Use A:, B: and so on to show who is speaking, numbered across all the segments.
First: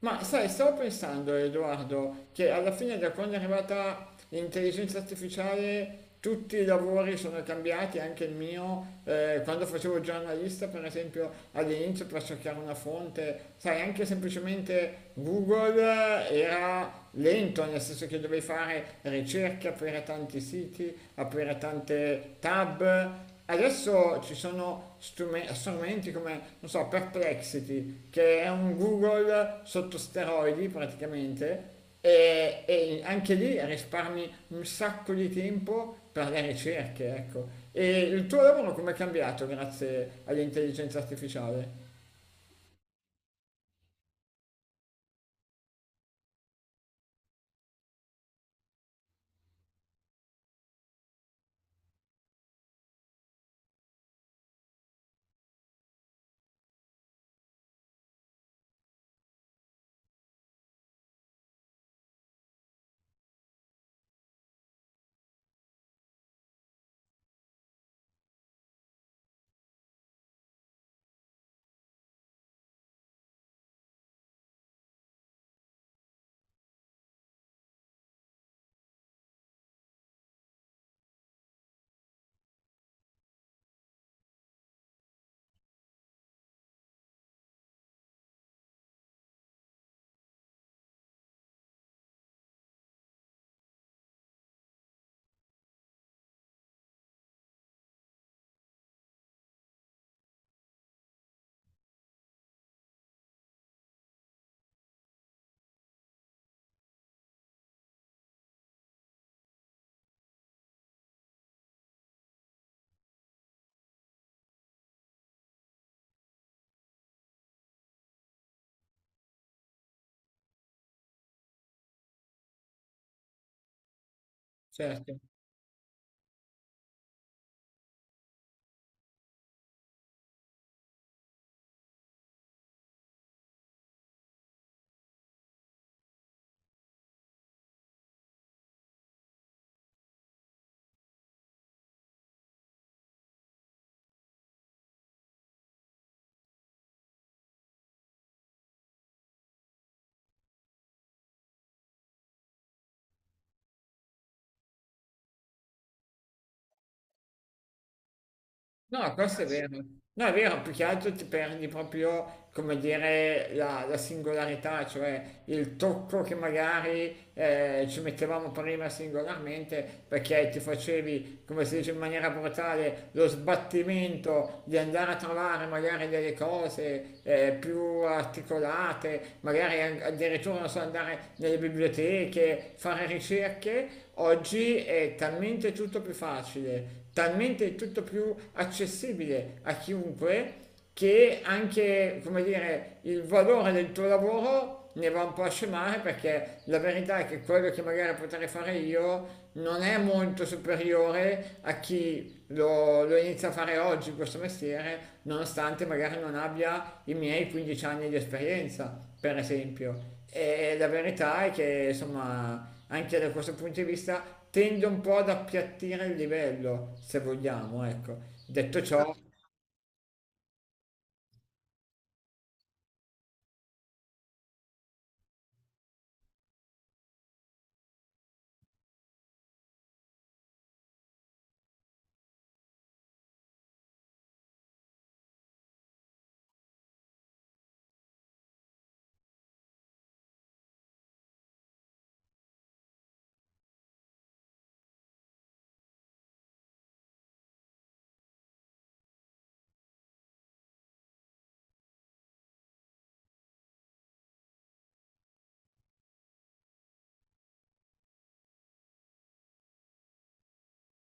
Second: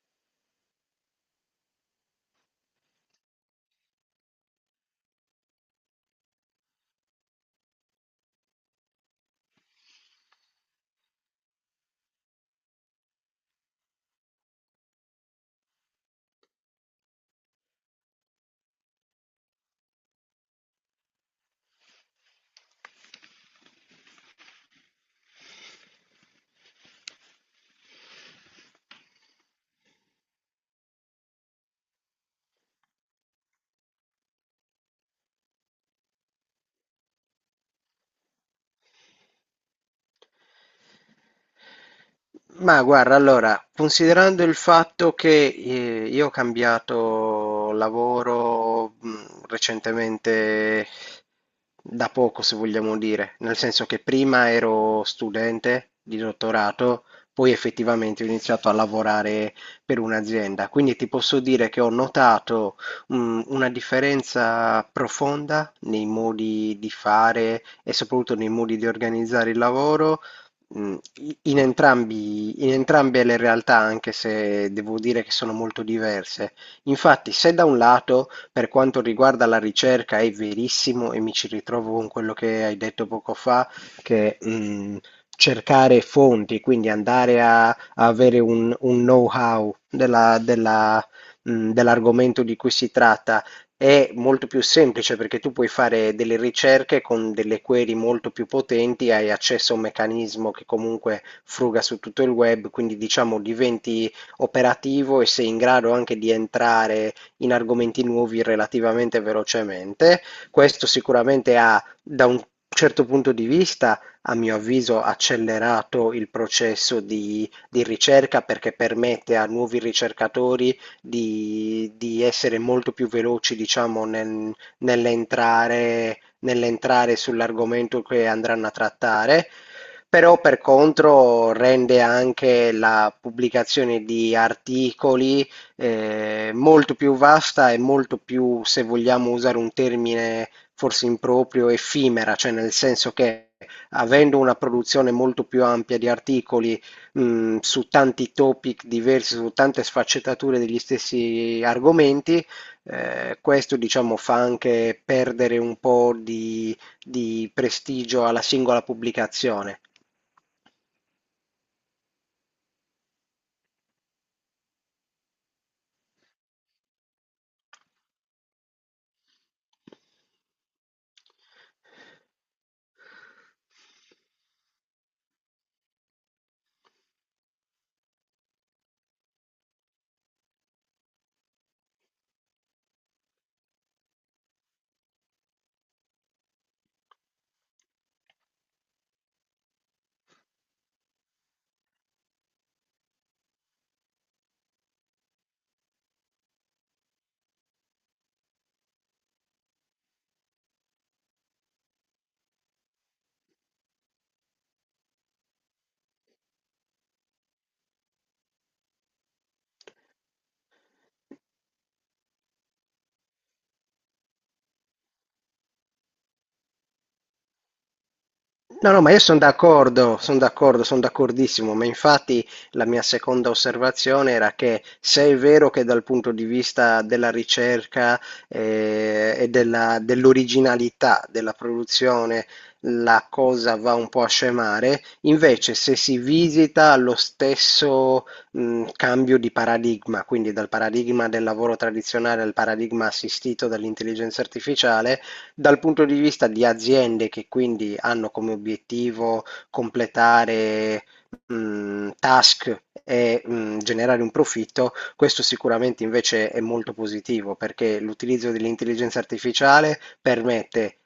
A: Ma sai, stavo pensando, Edoardo, che alla fine da quando è arrivata l'intelligenza artificiale tutti i lavori sono cambiati, anche il mio, quando facevo il giornalista, per esempio, all'inizio per cercare una fonte, sai, anche semplicemente Google era lento, nel senso che dovevi fare ricerche, aprire tanti siti, aprire tante tab, adesso ci sono strumenti come, non so, Perplexity, che è un Google sotto steroidi praticamente, e anche lì risparmi un sacco di tempo per le ricerche, ecco. E il tuo lavoro come è cambiato grazie all'intelligenza artificiale?
B: Ma guarda, allora, considerando il fatto che io ho cambiato lavoro recentemente da poco, se vogliamo dire, nel senso che prima ero studente di dottorato, poi effettivamente ho iniziato a lavorare per un'azienda, quindi ti posso dire che ho notato una differenza profonda nei modi di fare e soprattutto nei modi di organizzare il lavoro. Mm. In entrambe le realtà, anche se devo dire che sono molto diverse. Infatti, se da un lato, per quanto riguarda la ricerca, è verissimo e mi ci ritrovo con quello che hai detto poco fa, che cercare fonti, quindi andare a avere un know-how della dell'argomento di cui si tratta è molto più semplice perché tu puoi fare delle ricerche con delle query molto più potenti, hai accesso a un meccanismo che comunque fruga su tutto il web, quindi diciamo diventi operativo e sei in grado anche di entrare in argomenti nuovi relativamente velocemente. Questo sicuramente ha, da un certo punto di vista, a mio avviso, accelerato il processo di ricerca perché permette a nuovi ricercatori di essere molto più veloci, diciamo,
A: Certo.
B: nell'entrare, nell'entrare sull'argomento che andranno a trattare, però per contro rende anche la pubblicazione di articoli molto più vasta e molto più, se vogliamo usare un termine forse improprio, effimera, cioè nel senso che avendo una produzione molto più ampia di articoli su tanti topic diversi, su tante sfaccettature degli stessi argomenti. Questo, diciamo, fa anche perdere un po' di prestigio alla singola
A: No, questo è vero.
B: pubblicazione.
A: No, è vero, più che altro ti perdi proprio, come dire, la singolarità, cioè il tocco che magari ci mettevamo prima singolarmente perché ti facevi, come si dice in maniera brutale, lo sbattimento di andare a trovare magari delle cose più articolate, magari addirittura non so, andare nelle biblioteche, fare ricerche, oggi è talmente tutto più facile, talmente tutto più accessibile a chiunque che anche, come dire, il valore del tuo lavoro ne va un po' a scemare perché la verità è che quello che magari potrei fare io non è molto superiore a chi lo inizio a fare oggi questo mestiere, nonostante magari non abbia i miei 15 anni di esperienza, per esempio. E la verità è che, insomma, anche da questo punto di vista tende un po' ad appiattire il livello, se vogliamo, ecco. Detto
B: No, no, ma
A: ciò,
B: io sono d'accordo, sono d'accordo, sono d'accordissimo, ma infatti la mia seconda osservazione era che, se è vero che dal punto di vista della ricerca e dell'originalità della produzione la cosa va un po' a scemare, invece se si visita lo stesso cambio di paradigma, quindi dal paradigma del lavoro tradizionale al paradigma assistito dall'intelligenza artificiale, dal punto di vista di aziende che quindi hanno come obiettivo completare, task e generare un profitto, questo sicuramente invece è molto positivo perché l'utilizzo dell'intelligenza artificiale permette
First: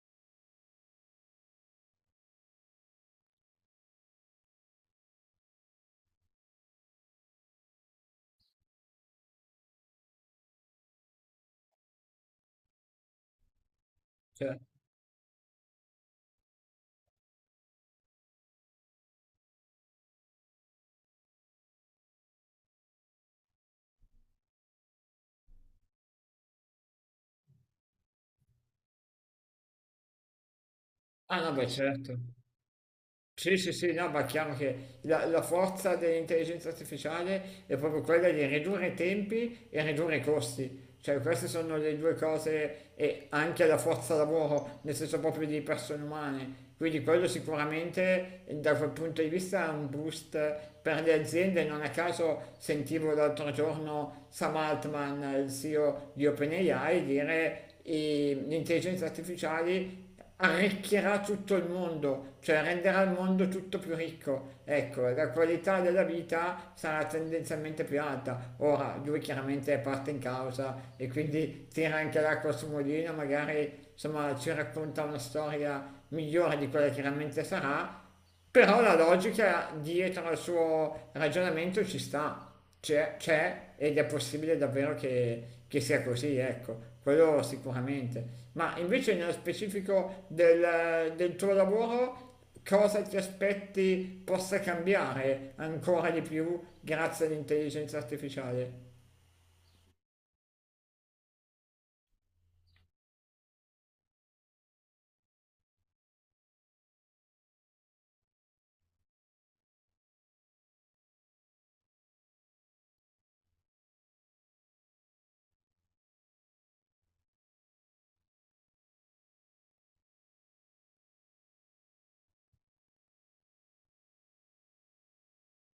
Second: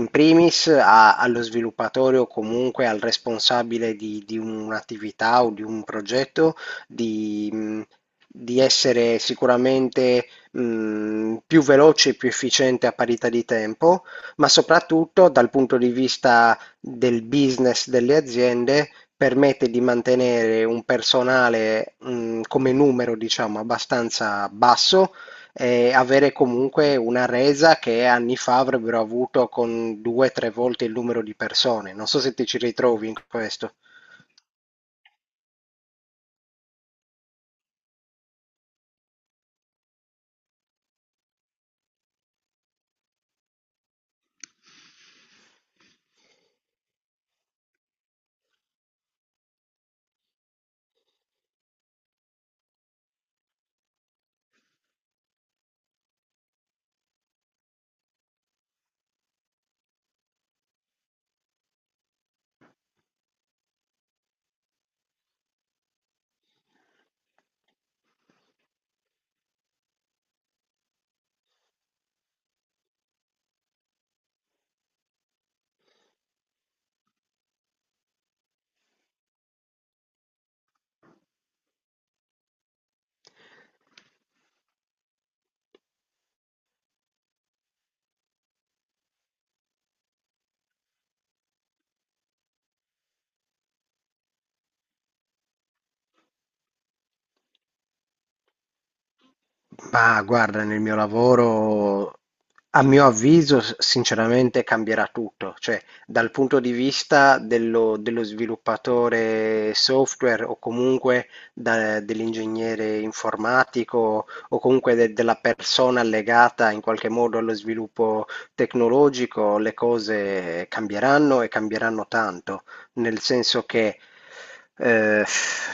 B: in primis allo sviluppatore o comunque al responsabile di un'attività o di un progetto di di essere sicuramente più veloce e più efficiente a parità di tempo, ma
A: cioè-
B: soprattutto dal punto di vista del business delle aziende permette di mantenere un personale come numero, diciamo, abbastanza basso e avere comunque una resa che anni fa avrebbero avuto con due o tre volte il numero di
A: ah no, beh,
B: persone. Non
A: certo.
B: so se ti ci ritrovi in
A: Sì, sì,
B: questo.
A: sì, no, ma è chiaro che la forza dell'intelligenza artificiale è proprio quella di ridurre i tempi e ridurre i costi. Cioè, queste sono le due cose, e anche la forza lavoro, nel senso proprio di persone umane. Quindi quello sicuramente da quel punto di vista è un boost per le aziende. Non a caso sentivo l'altro giorno Sam Altman, il CEO di OpenAI, dire e l'intelligenza artificiale arricchirà tutto il mondo, cioè renderà il mondo tutto più ricco. Ecco, la qualità della vita sarà tendenzialmente più alta. Ora, lui chiaramente è parte in causa e quindi tira anche l'acqua sul mulino, magari insomma ci racconta una storia migliore di quella che realmente sarà, però la logica dietro al suo ragionamento ci sta, c'è ed è possibile davvero che sia così, ecco, quello sicuramente. Ma invece nello specifico del tuo lavoro, cosa ti aspetti possa cambiare ancora di più grazie all'intelligenza artificiale?
B: Ma guarda, nel mio lavoro, a mio avviso, sinceramente cambierà tutto, cioè dal punto di vista dello, dello sviluppatore software o comunque dell'ingegnere informatico o comunque della persona legata in qualche modo allo sviluppo tecnologico, le cose cambieranno e cambieranno tanto, nel senso che eh,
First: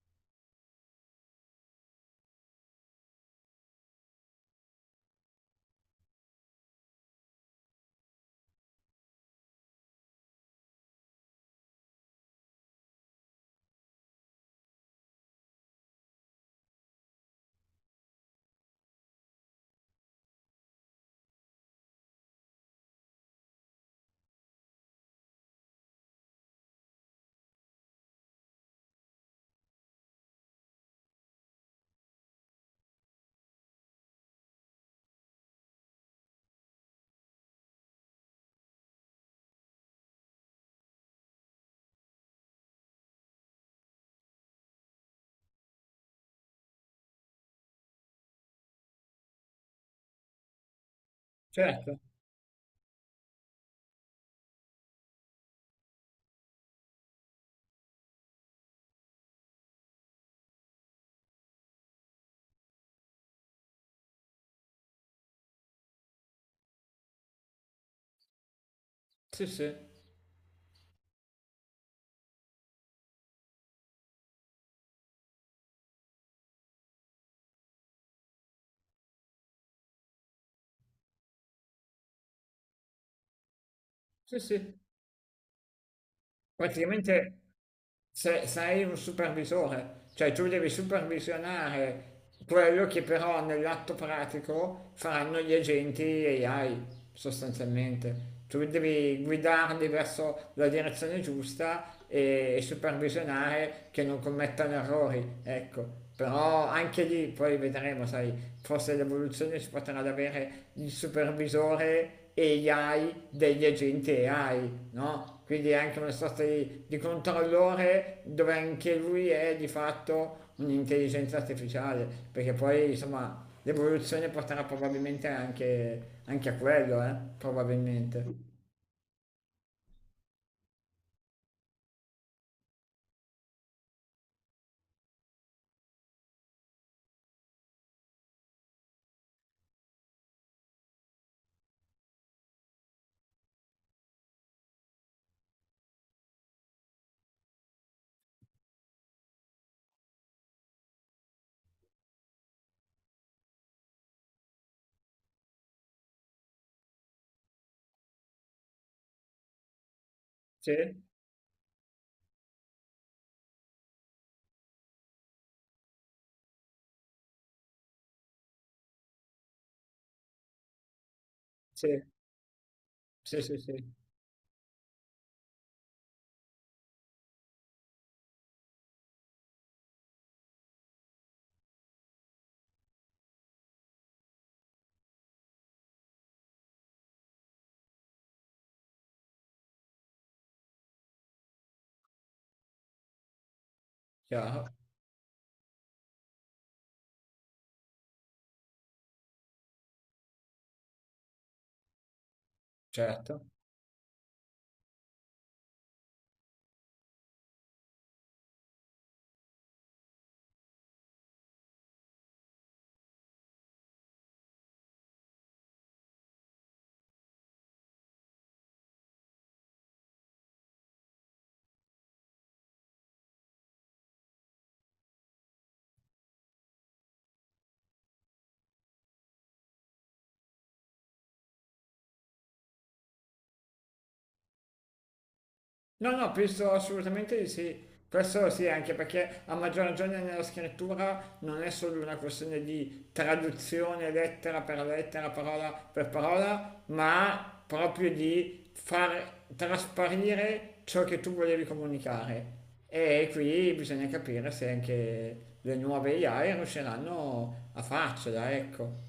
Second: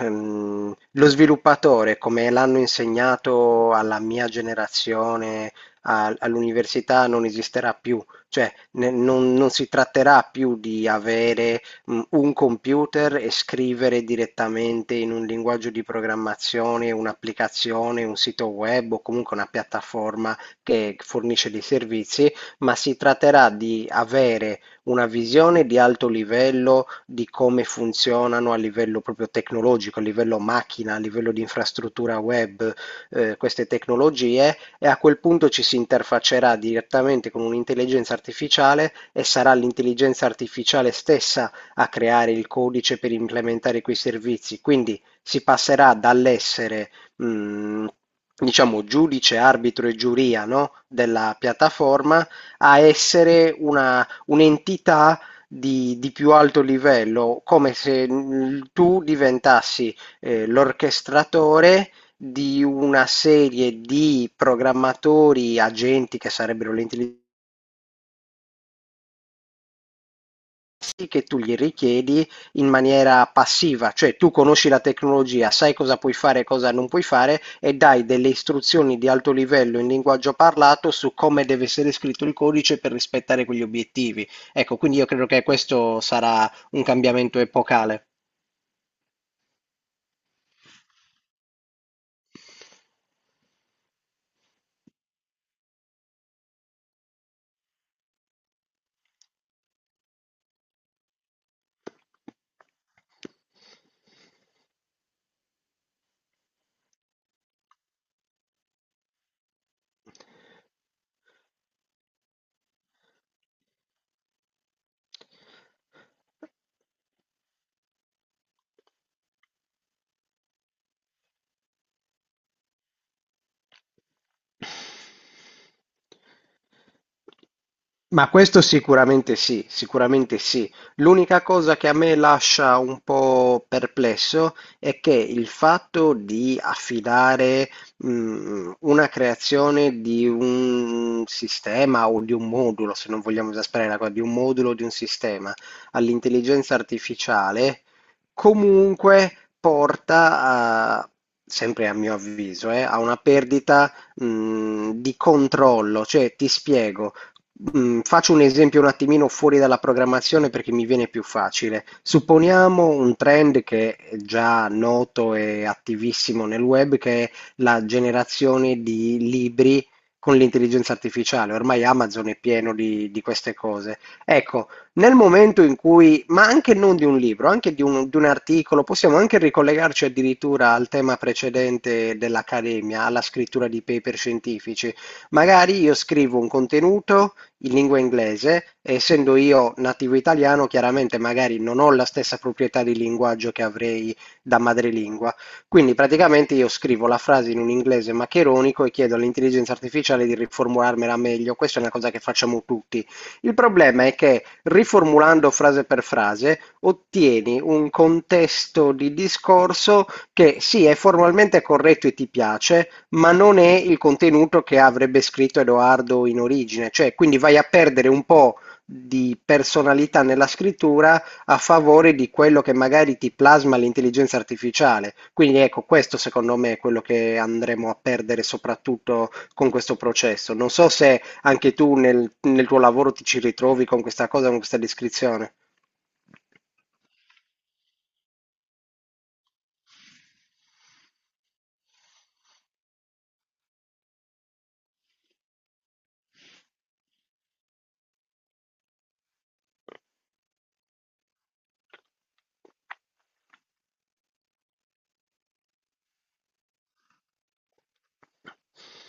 B: lo sviluppatore, come l'hanno insegnato alla mia generazione, all'università, non esisterà più. Cioè, non si tratterà più di avere un computer e scrivere direttamente in un linguaggio di programmazione un'applicazione, un sito web o comunque una piattaforma che fornisce dei servizi, ma si tratterà di avere una visione di alto livello di come funzionano a livello proprio tecnologico, a livello macchina, a livello di infrastruttura web, queste tecnologie, e a quel punto ci si interfaccerà direttamente con un'intelligenza artificiale e sarà l'intelligenza artificiale stessa a creare il codice per implementare quei servizi. Quindi si passerà dall'essere, diciamo, giudice, arbitro e giuria, no? della
A: Certo,
B: piattaforma a essere una un'entità di più alto livello, come se tu diventassi l'orchestratore di una serie di programmatori, agenti che sarebbero l'intelligenza,
A: sì, sì,
B: servizi che tu gli richiedi in maniera passiva, cioè tu conosci la tecnologia, sai cosa puoi fare e cosa non puoi fare e dai delle istruzioni di alto livello in linguaggio parlato su come deve essere scritto il codice per rispettare quegli obiettivi.
A: sì,
B: Ecco,
A: sì.
B: quindi io credo che questo sarà un
A: Praticamente
B: cambiamento epocale.
A: sei un supervisore, cioè tu devi supervisionare quello che però nell'atto pratico faranno gli agenti AI sostanzialmente. Tu devi guidarli verso la direzione giusta e supervisionare che non commettano errori, ecco. Però anche lì poi vedremo, sai, forse l'evoluzione si potrà ad avere il supervisore AI degli agenti AI, no? Quindi è anche una sorta di, controllore dove anche lui è di fatto un'intelligenza artificiale, perché poi insomma l'evoluzione porterà probabilmente anche a quello, eh?
B: Ma
A: Probabilmente.
B: questo sicuramente sì, sicuramente sì. L'unica cosa che a me lascia un po' perplesso è che il fatto di affidare una creazione di un sistema o di un modulo, se non vogliamo esasperare la cosa, di un modulo o di un sistema all'intelligenza artificiale. Comunque porta a, sempre a mio avviso, a una perdita, di controllo. Cioè, ti spiego. Mm, faccio un esempio un attimino fuori dalla programmazione
A: Sì,
B: perché mi viene più facile. Supponiamo un trend che è già noto e attivissimo nel web, che è la generazione di libri con l'intelligenza artificiale. Ormai
A: sì,
B: Amazon è pieno di
A: sì,
B: queste
A: sì, sì,
B: cose. Ecco, nel momento in cui, ma anche non di un libro, anche di un articolo, possiamo anche ricollegarci addirittura al tema precedente dell'accademia, alla scrittura di paper scientifici. Magari io scrivo un contenuto in lingua inglese, e essendo io nativo italiano, chiaramente magari non ho la stessa proprietà di linguaggio che avrei da
A: chiaro,
B: madrelingua. Quindi praticamente io scrivo la frase in un inglese maccheronico e chiedo all'intelligenza artificiale di riformularmela meglio. Questa è una cosa che facciamo tutti.
A: certo.
B: Il problema è che riformulando frase per frase ottieni un contesto di discorso che sì, è formalmente corretto e ti piace, ma non è il contenuto che avrebbe scritto Edoardo in origine, cioè quindi vai a perdere un po' di personalità nella scrittura a favore di quello che magari ti plasma l'intelligenza artificiale. Quindi ecco, questo secondo me è quello che andremo a perdere soprattutto con questo processo. Non so se anche tu nel, nel tuo lavoro ti ci ritrovi con questa cosa, con questa descrizione.
A: No, no, penso assolutamente di sì. Questo sì, anche perché a maggior ragione nella scrittura non è solo una questione di traduzione lettera per lettera, parola per parola, ma proprio di far trasparire ciò che tu volevi comunicare. E qui bisogna capire se anche le nuove AI riusciranno a farcela, ecco.